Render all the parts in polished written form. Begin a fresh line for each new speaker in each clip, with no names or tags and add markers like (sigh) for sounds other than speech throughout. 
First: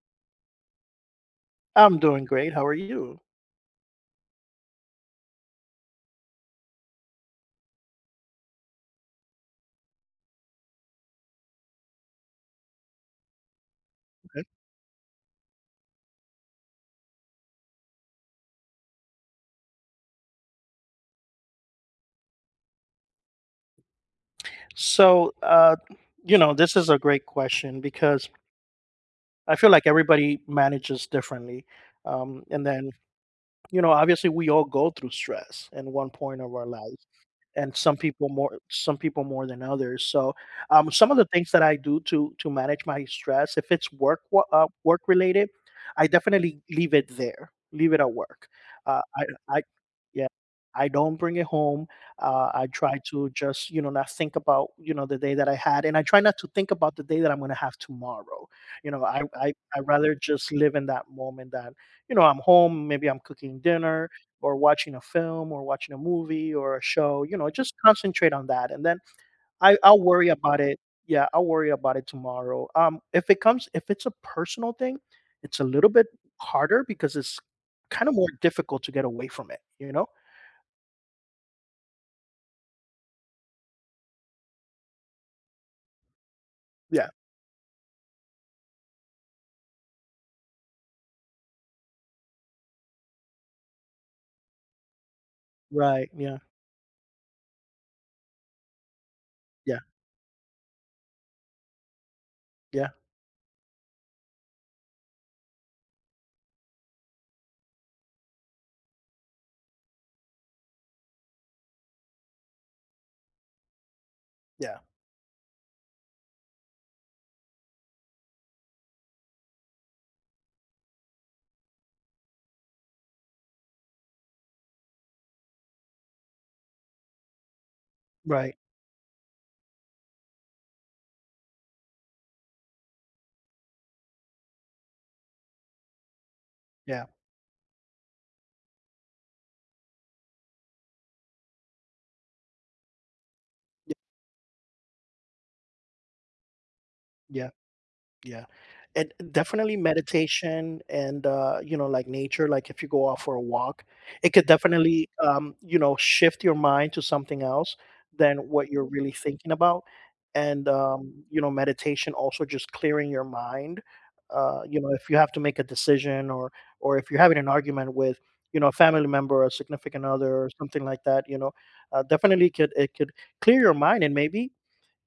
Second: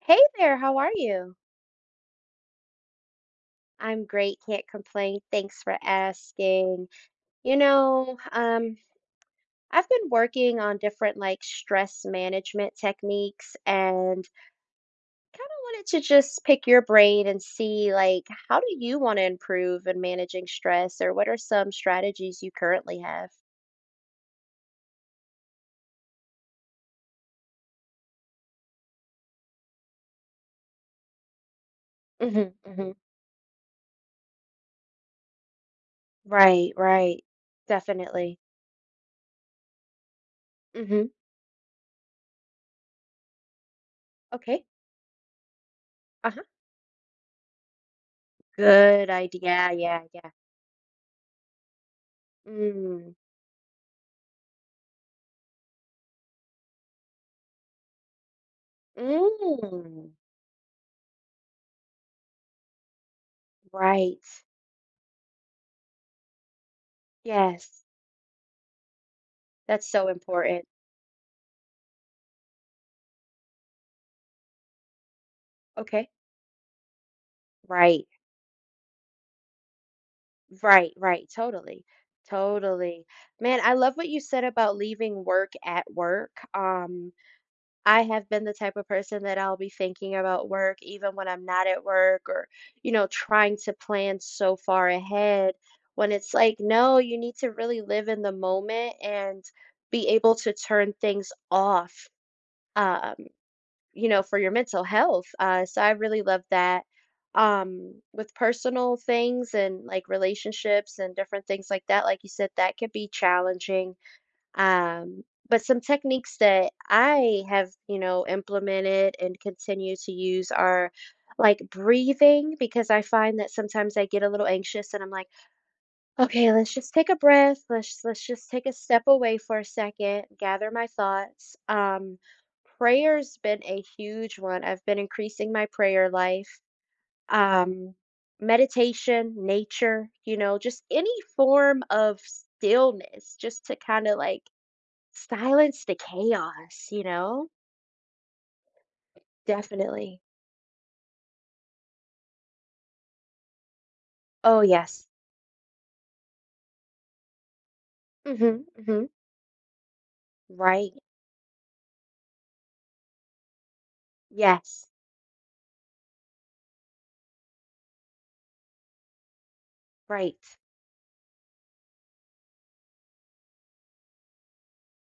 Hey there, how are you?
I'm doing great. How are you?
I'm great, can't complain. Thanks for asking. You know, um, I've been working on different like stress management techniques and
Okay.
kind of wanted to just pick your brain and see like how do you want to improve in managing stress or what are some strategies you currently have?
So, you know, this is a great question because I feel like everybody manages differently. Um,
Hmm.
and then,
Hmm.
you know, obviously we all go through stress in one point of our
Right,
lives.
right.
And
Definitely.
some people more than others. So,
Hmm.
some of the things that I do to manage my stress, if it's
Okay.
work related, I
Uh-huh.
definitely leave it there, leave it at work. Uh,
Good
I I
idea. Yeah,
yeah,
yeah.
I don't bring it home. I try
Mm.
to just, you know, not think about, you know, the day that I had, and I try not to think about the day that I'm going to have tomorrow. You know, I
Mm.
rather just live in that moment that, you know, I'm home, maybe I'm cooking dinner
Right.
or watching a film or watching a movie or a show, you know, just
Yes,
concentrate on that. And then I,
that's
I'll
so
worry about
important.
it. Yeah, I'll worry about it tomorrow. If it comes, if it's a personal thing, it's a little bit
Okay.
harder because it's kind
Right.
of more difficult to get away from it, you know?
Right, right. Totally. Totally. Man, I love what you said about leaving work at work.
Yeah.
I have been the type of person that I'll be thinking about work even when I'm not at work or, you know, trying to plan so far ahead
Right.
when it's
Yeah.
like, no, you need to really live in the moment and
Yeah.
be able to turn things off.
Yeah.
Um, you know, for your mental health. So I really love that. With personal things and like relationships and different things like that, like you said, that could be challenging.
Yeah.
Um, but some techniques that I have, you know, implemented and continue to use are like breathing because I find that sometimes I get a little anxious and I'm like, okay, let's just take a breath. Let's just
Right.
take a step away for a second, gather my thoughts. Prayer's been a huge one. I've been increasing my prayer life.
Yeah.
Um, Meditation, nature, you know, just any form of stillness, just to
Yeah.
kind of like silence the chaos, you know?
Yeah. Yeah. And definitely
Definitely.
meditation and, you know, like nature, like if you go out for a walk, it could
Oh, yes.
definitely, you know, shift your mind to something else than
Mm-hmm.
what you're
Mm-hmm.
really thinking about. And,
Right.
you know, meditation also just clearing your mind. You
Yes.
know, if you have to make a decision, or if you're having an argument with, you know, a family member, a significant other,
Right.
or something like that, you know, definitely could, it could clear your mind, and maybe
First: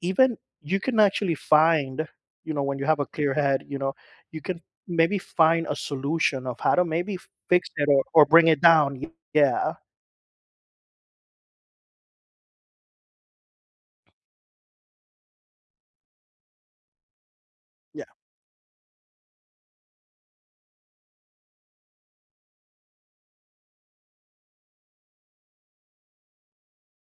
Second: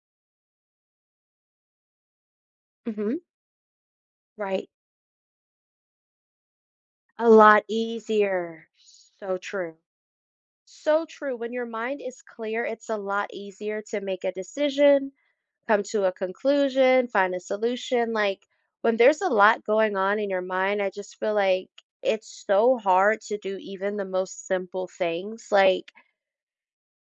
even you can actually find, you know, when you have a
Mm-hmm.
clear head, you know, you can
Right.
maybe find a solution of how to maybe
A lot
fix it, or bring it
easier.
down.
So
Yeah.
true. So true. When your mind is clear, it's a lot easier to make a decision, come to a conclusion, find a
Yeah.
solution. Like when there's a lot going on in your mind, I just feel like it's so hard to do even the most simple things. Like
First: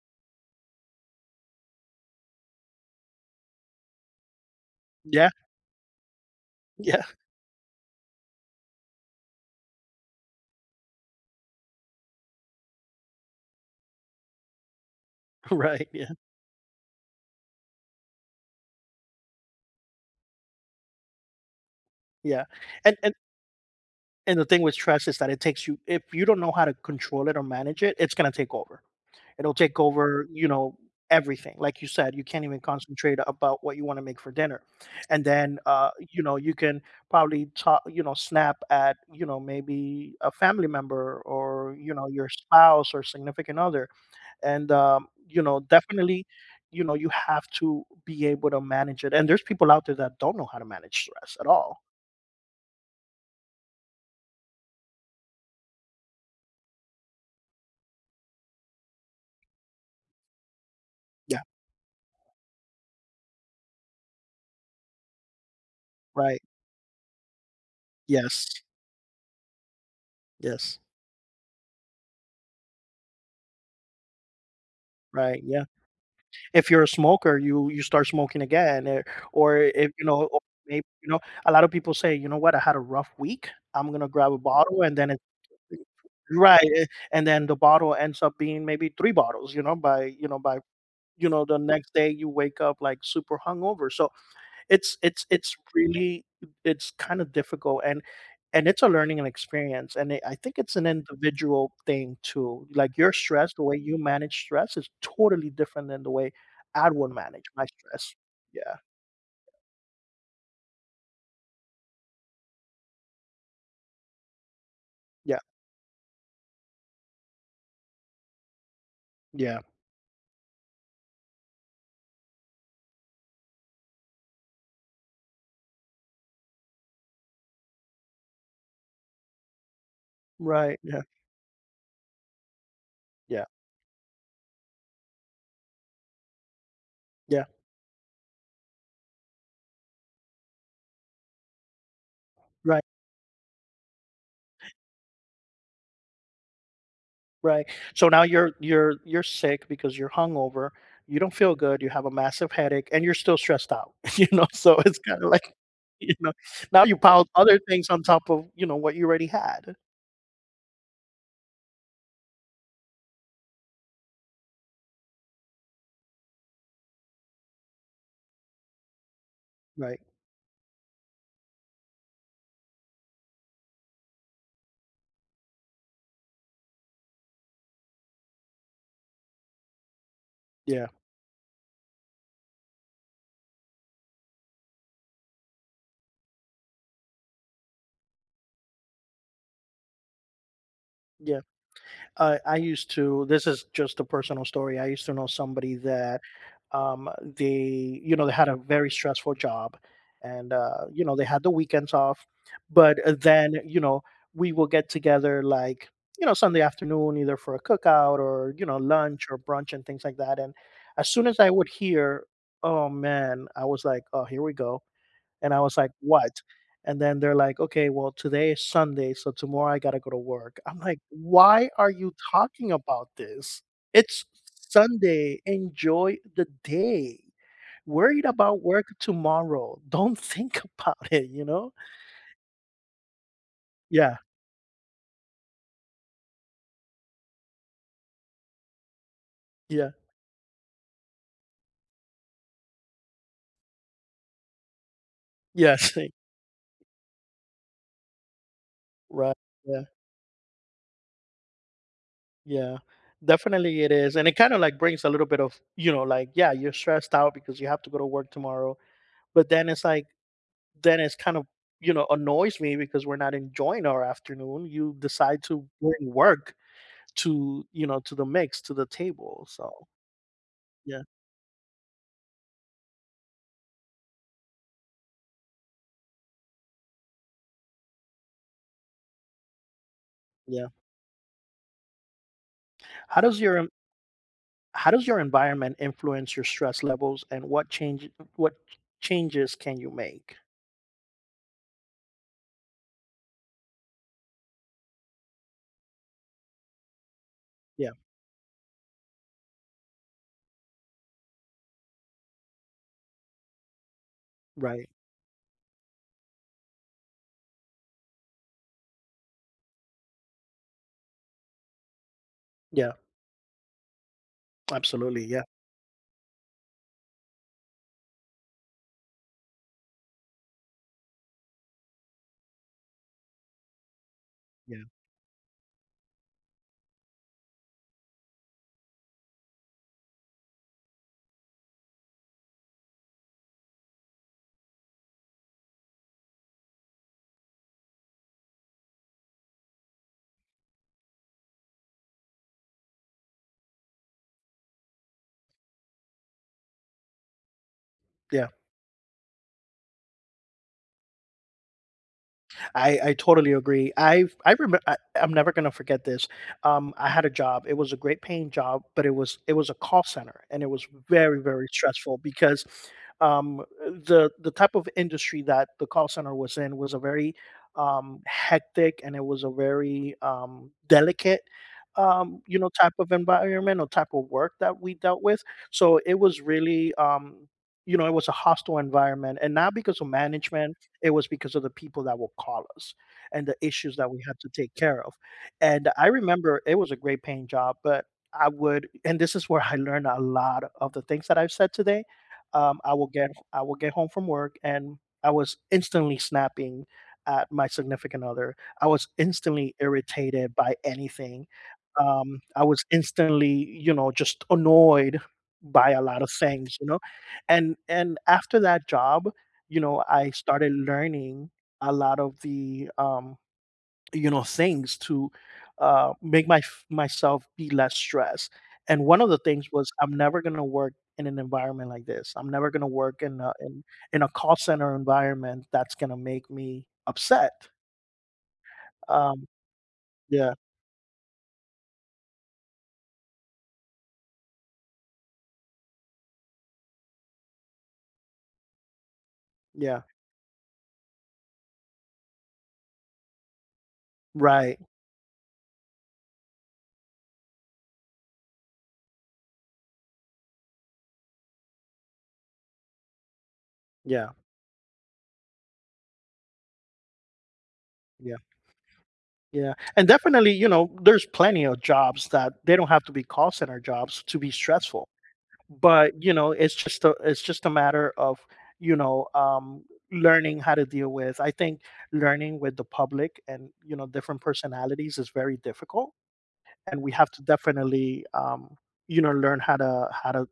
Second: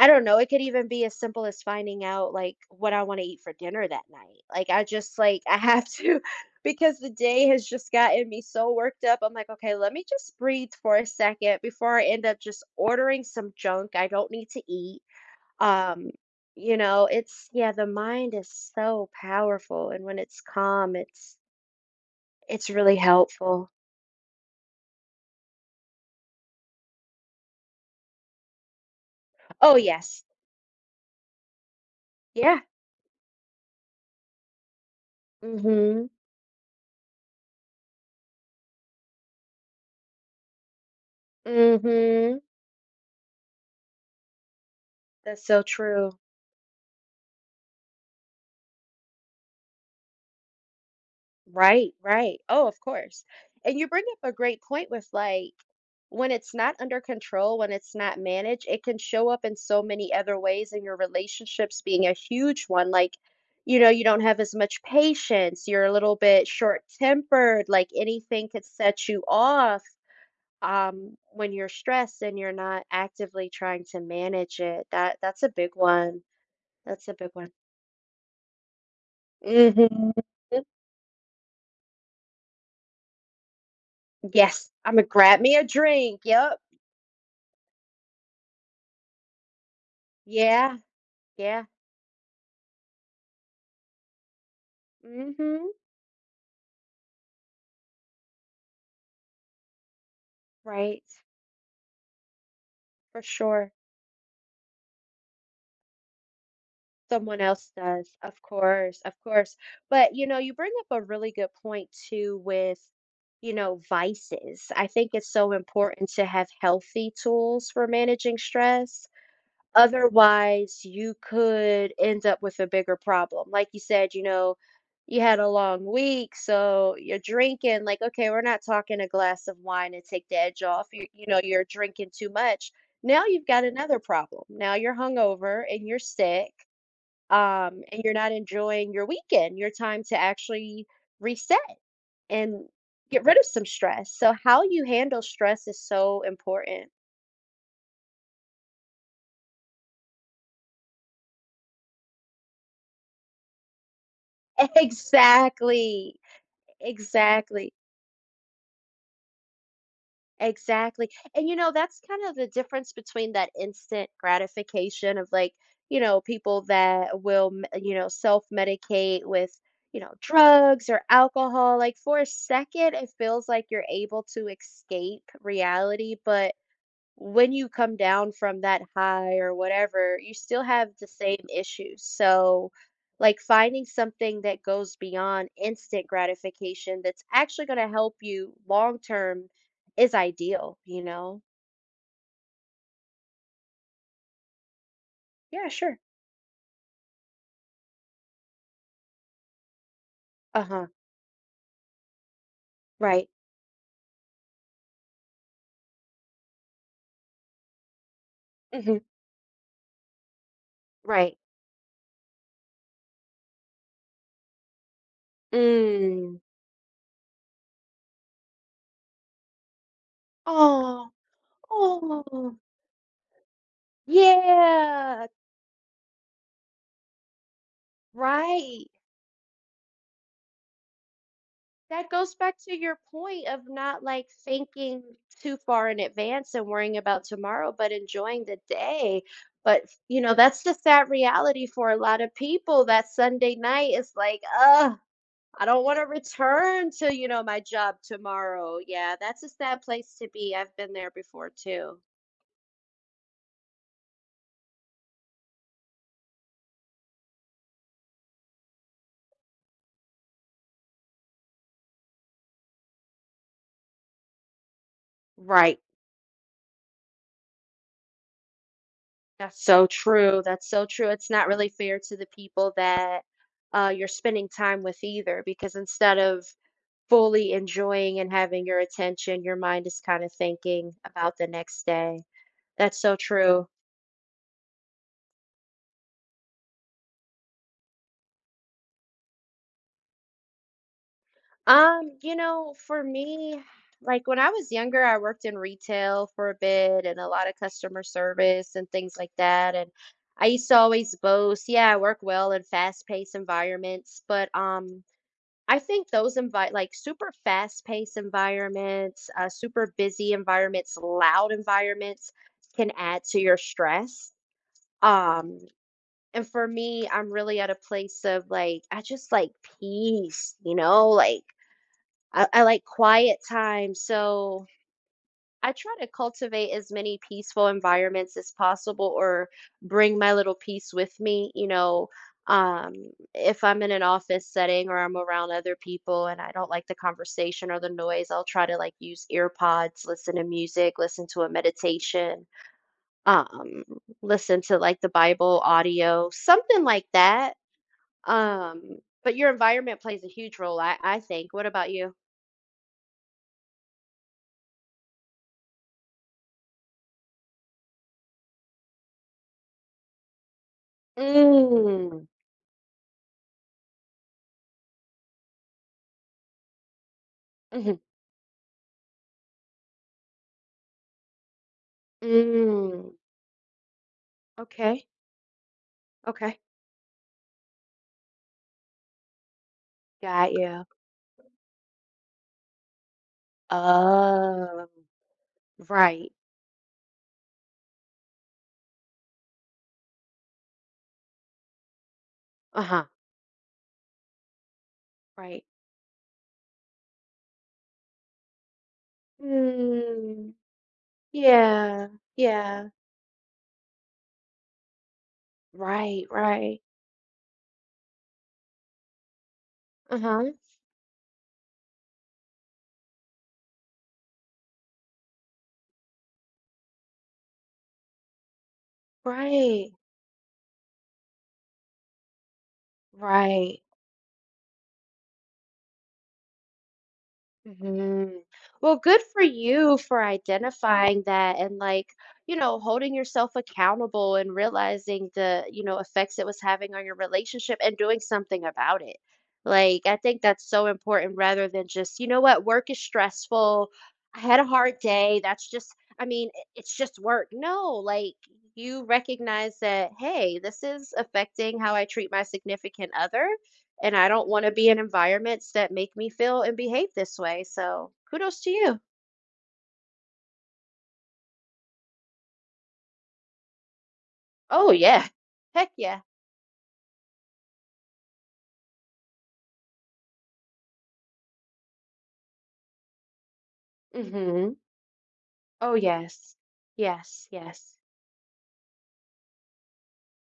I don't know, it could even be as simple as finding out, like, what I wanna eat for dinner that night. Like, I just,
Yeah.
like (laughs) I have to (laughs) because
Yeah.
the day has just gotten me so worked up, I'm like, "Okay, let me just breathe for a second before I end up just ordering some junk I don't need to eat."
(laughs) Right. Yeah.
Um, it's Yeah, the mind is so powerful, and when it's calm, it's
Yeah.
it's
and
really
and
helpful.
and the thing with stress is that it takes you. If you don't know how to control it or manage it, it's going to take over. It'll
Oh,
take
yes.
over, you know, everything. Like you said, you can't
Yeah.
even concentrate about what you want to make for dinner. And then,
Mhm.
you know, you can probably talk, you know, snap at, you know, maybe a family member, or, you know, your
Mhm.
spouse or significant other. And, you
That's
know,
so true.
definitely, you know, you have to be able to manage it. And there's people out there that don't know how to manage stress at all.
Right, right. Oh, of course. And you bring up a great point with like when it's not under control, when it's not managed, it can show up in so many other ways, and your
Yeah.
relationships being a huge one. Like, you know, you don't have as much patience, you're a little
Right.
bit short-tempered, like anything
Yes.
could set you off
Yes.
when you're stressed and you're not actively trying to manage it. That
Right.
that's a
Yeah.
big one.
If you're a
That's a big
smoker,
one.
you start smoking again, or if you
Mhm.
know, or maybe, you know, a lot of people say, you know what, I had a rough week. I'm gonna grab a
Yes,
bottle,
I'm
and
gonna
then it's
grab me a drink.
(laughs)
Yep.
right, and then the bottle ends up being maybe 3 bottles, you know, by, you know, by,
Yeah,
you know, the
yeah.
next day you wake up like super hungover. So it's it's
Mm.
it's
Mhm.
really, it's kind of difficult, and it's a learning and experience. And I think it's an
Right.
individual thing too. Like your
For
stress, the
sure.
way you manage stress is totally different than the way I would
Someone
manage my
else
stress.
does. Of
Yeah.
course, of course. But, you know, you bring up a really good point too with, you know, vices. I think it's
Yeah.
so important to have healthy tools for managing stress.
Yeah.
Otherwise, you could end up with a bigger problem. Like you said, you know, you had a long week, so you're drinking. Like, okay, we're not talking a glass of wine to take the edge
Right.
off.
Yeah.
You know, you're drinking too much. Now
Yeah.
you've got another problem. Now you're hungover and you're sick,
Yeah.
and you're not enjoying your weekend, your time to actually reset and
Right.
get rid of some stress. So, how you handle stress is so important.
Right. So now you're sick because you're hungover. You don't feel good. You have a massive headache, and you're still stressed out. (laughs) You know,
(laughs)
so it's kind of like, (laughs) you
Exactly.
know, now you piled other
Exactly.
things on top of, you know, what you already had.
Exactly. And you know, that's kind of the difference between that instant gratification of like, you know, people that will, self-medicate with,
Right.
drugs or alcohol. Like for a second, it feels like you're able to escape reality, but when you come down from that high or whatever, you still
Yeah.
have the same issues. So, like finding something that goes beyond instant gratification that's actually going to help you long term is ideal, you
Yeah.
know?
I used to. This is just a personal story. I used to know
Yeah,
somebody
sure.
that, they, you know, they had a very stressful job, and,
Uh huh.
you know, they had the weekends off, but,
Right.
then, you know, we will get together like, you know, Sunday afternoon either for a cookout or, you know,
Hmm.
lunch or brunch and things like that. And as soon
Right.
as I would hear, oh man, I was like, oh, here we go. And I was like,
Mm.
"What?" And then they're like, "Okay, well, today is Sunday, so tomorrow I gotta go to work." I'm like,
Oh,
"Why are you
oh,
talking about this? It's
yeah.
Sunday. Enjoy the day. Worried about
Right.
work tomorrow. Don't (laughs) think about it, you know?"
That goes back to your point of not
Yeah,
like thinking too far in advance and worrying about tomorrow, but enjoying the day. But
yeah,
you know, that's the sad reality for a lot of people. That Sunday night is like, ugh, I don't
yes,
want to
(laughs)
return to, you know, my job tomorrow. Yeah,
right,
that's a sad
yeah,
place to be. I've been there before too.
yeah. Definitely it is, and it kinda, like, brings a little bit of, you know, like, yeah, you're stressed out because you have to go to work tomorrow, but then it's like, then it's kind of, you know, annoys me, because we're not enjoying our afternoon. You decide to
Right.
bring work to, you know, to the mix, to the table,
That's
so
so true. That's so
yeah.
true. It's not really fair to the people that you're spending time with either, because instead of fully enjoying and having your attention, your mind is kinda
Yeah.
thinking about the next day. That's so
how does your
true.
en- how does your environment influence your stress levels, and what what changes can you make?
You know, for me, like, when I was younger, I worked in retail for a bit and a lot of
Yeah.
customer service and things like that, and I used to always boast, "Yeah, I work well in fast-paced environments," but,
Right.
I think those invite like, super fast-paced environments, super busy environments, loud environments can
Yeah.
add to your stress.
Absolutely. Yeah.
Um. And for me, I'm really at a place of like, I just like peace, you know, like I like quiet time. So
Yeah.
I try to cultivate as many peaceful environments as possible or bring my little piece with me, you know. Um, if I'm in an office setting or I'm around other people and I don't like the conversation or the noise, I'll try to like use ear pods, listen to music, listen to a meditation, um, listen to like the Bible audio, something like that
Yeah.
um, but your environment plays a huge role, I think. What about you?
I totally agree. I remember, I'm never gonna forget this. I had a job. It was a great paying job, but it was a call center, and it was very, very stressful
Mm.
because, the type of industry that the call center was in was a very,
Mhm.
hectic, and it was a very, delicate, you know, type
Mm.
of environment or type of work that we
Okay.
dealt with. So it was
Okay.
really, you know, it was a hostile environment, and not because of
Got
management,
you.
it was because of the people that will call us and the issues that we had to take
Oh,
care of. And I
right.
remember it was a great paying job, but I would, and this is where I learned a lot of the things that I've said today. I
Uh-huh.
will get I will get home from work, and I was
Right.
instantly snapping at my significant other. I was instantly irritated
Mm.
by anything,
Yeah.
I was
Yeah.
instantly, you know, just annoyed by a lot
Right.
of things,
Right.
you know? And after that job, you know, I
Uh-huh.
started learning a lot of the, you know, things to make myself be less stressed. And one of the things was,
Right.
I'm never going to work in an environment like this. I'm never going to work in a,
Right.
in in a call center environment that's going to make me upset.
Mhm. Well, good for
Um
you for
yeah,
identifying that and like, you know, holding yourself accountable and realizing the, you know, effects it was having on your relationship and doing something about it.
yeah.
Like, I think that's so important rather than just, you know what, work is stressful. I had a
Right.
hard day. That's just, I mean, it's just work. No, like you recognize that, hey, this is affecting how I treat my significant other and I
Yeah.
don't want to be in environments that make me feel and behave this way. So
Yeah.
kudos to you.
Yeah, and definitely, you know, there's plenty of jobs that they don't have to be call center jobs to be
Oh
stressful.
yeah. Heck yeah.
But, you know, it's just a matter of, you know, learning how to deal with. I think learning with the public and, you know, different
Hmm.
personalities is very
Oh
difficult,
yes.
and we have to
Yes, yes.
definitely, you know, learn how to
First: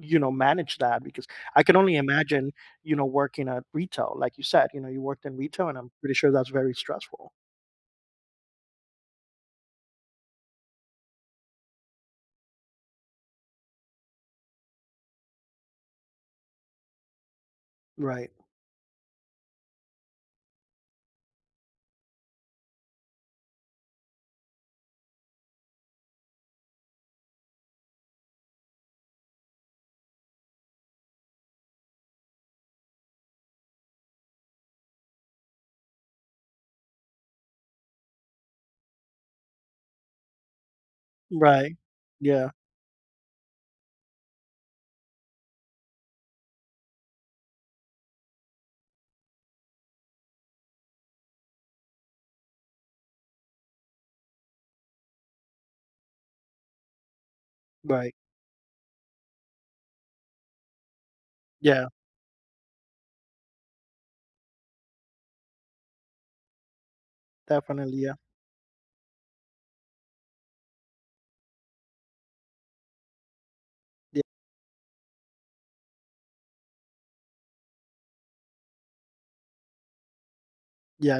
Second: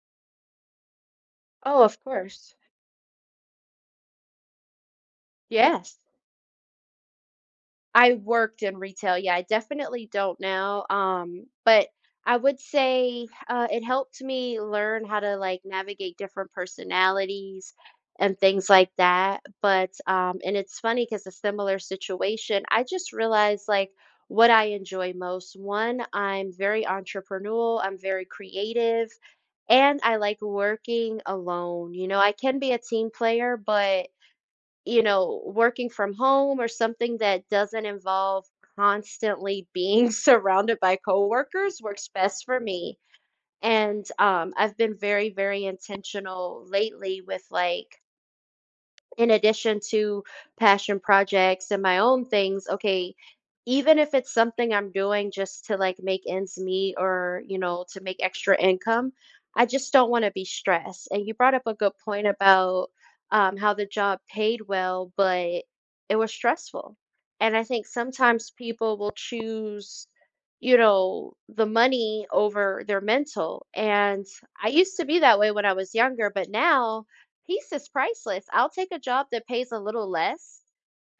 you know manage that, because I can
Oh,
only
of
imagine,
course.
you know, working at retail, like you said, you know, you worked in retail, and I'm
Yes.
pretty sure that's very stressful.
I worked in retail. Yeah, I definitely don't now. But I would say it helped me learn how to like navigate different personalities
Right.
and things like that. But and it's funny because a similar situation, I just realized like what I enjoy most. One, I'm very entrepreneurial. I'm very creative and I like working alone. You know, I can be a team player, but you know, working from home or something that doesn't involve constantly being (laughs) surrounded by
Right.
coworkers works best
Yeah.
for me. And I've been very, very intentional lately with like in addition to passion projects and my own things, okay, even if it's something I'm doing just to like make ends meet or, you know, to
Right.
make extra income, I just don't want to be stressed. And you brought up a
Yeah,
good point about how the job paid well, but it was stressful. And I think
definitely, yeah.
sometimes people will choose, you know, the money over their mental.
Ye
And I used to be that way when I was younger, but now, peace is priceless. I'll take a job that pays a little less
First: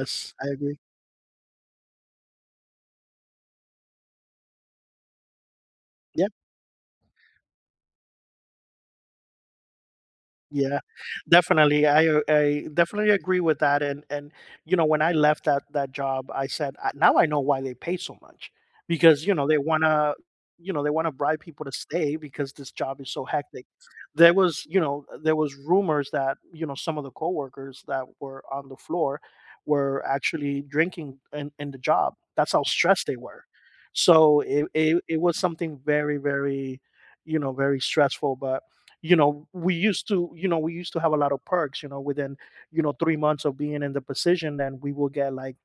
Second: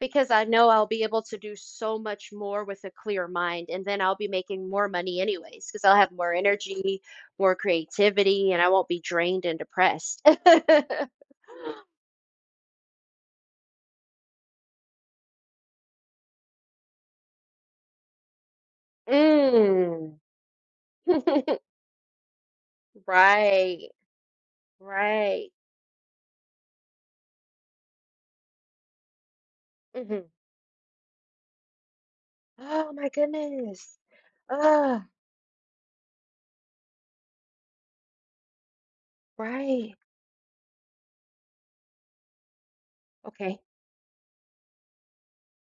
because I
I
know
agree.
I'll be able to do so much more with a clear mind. And then I'll be making more money, anyways, because I'll have
Yeah.
more energy, more creativity, and I won't be drained and depressed. (laughs)
Yeah, definitely. I definitely agree with that. And you know, when I left that job, I said, Now I know why they pay so much, because, you know, they wanna,
Mm.
you know, they want to bribe
(laughs)
people to stay because this job is so hectic.
Right,
There was, you know, there
right.
was rumors that, you know, some of the coworkers that were on the floor were
Hmm.
actually drinking in the job. That's how
Oh,
stressed
my
they were."
goodness.
So it, it
Ah,
it was something very, very, you know, very stressful. But, you know, we
right.
used to, have a lot of perks, you know, within, 3 months of
Okay.
being in the position. Then we will get like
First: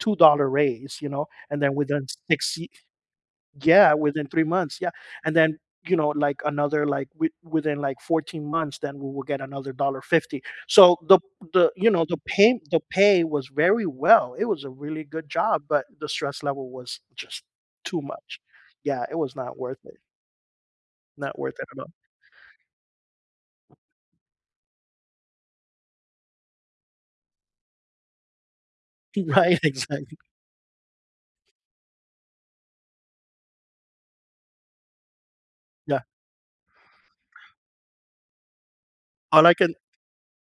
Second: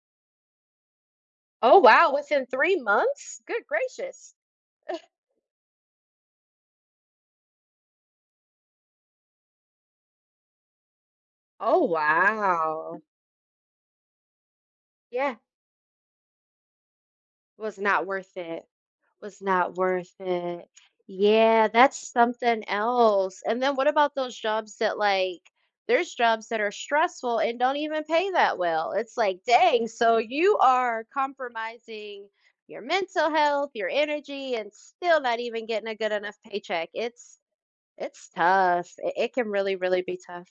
$2 raise, you know. And then
Oh,
within
wow. Within 3 months? Good
yeah, within
gracious.
3 months, yeah. And then, you know, like another, like, within like 14 months, then we will get another dollar 50. So the
Oh,
you know, the pay the
wow.
pay was very well. It was a really good
Yeah.
job, but the stress level was just
Was
too
not worth
much.
it,
Yeah. It was
was
not
not
worth it.
worth it.
Not worth it
Yeah,
at all.
that's something else, and then what about those jobs that, like there's jobs that are stressful and don't even pay that well, it's
(laughs)
like,
Right,
"Dang,
exactly.
so you are compromising your mental health, your energy, and still not even getting a
Yeah.
good enough paycheck." It's tough, it
All
can
I can
really, really be tough.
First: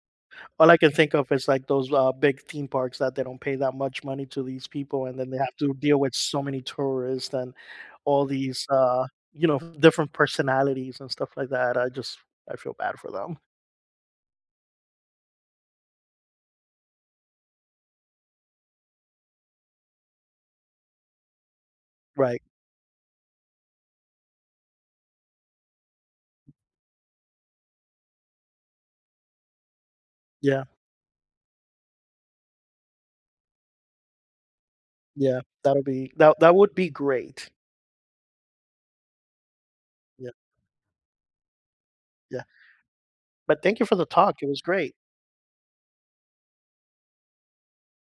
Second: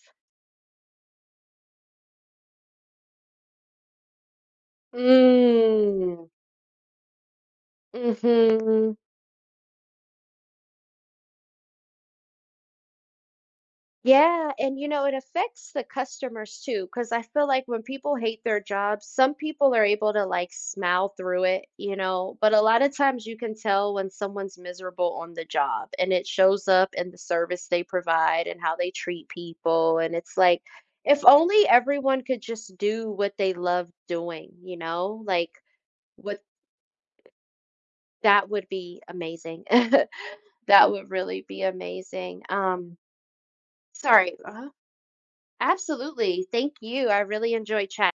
all I can think of is like those, big theme parks that they don't pay that much money to these people, and then they have to deal with
Mm,
so many tourists and all these,
mhm.
you know, different personalities and stuff like that. I feel bad for them.
Yeah, and you know, it affects the customers too, because I feel like when people hate their jobs, some people are able to like smile through it, you know,
Right.
but a lot of times you can tell when someone's miserable on the job and it shows up in the service they provide and how they treat people. And it's like,
Yeah.
if only everyone could just do what they love doing, you know,
Yeah.
like
That'll be that.
what
That would be great.
that would be amazing. (laughs)
Yeah.
That would really be amazing.
Yeah. But thank you for the
Sorry.
talk. It was
Uh-huh.
great.
Absolutely. Thank you. I really enjoyed chatting.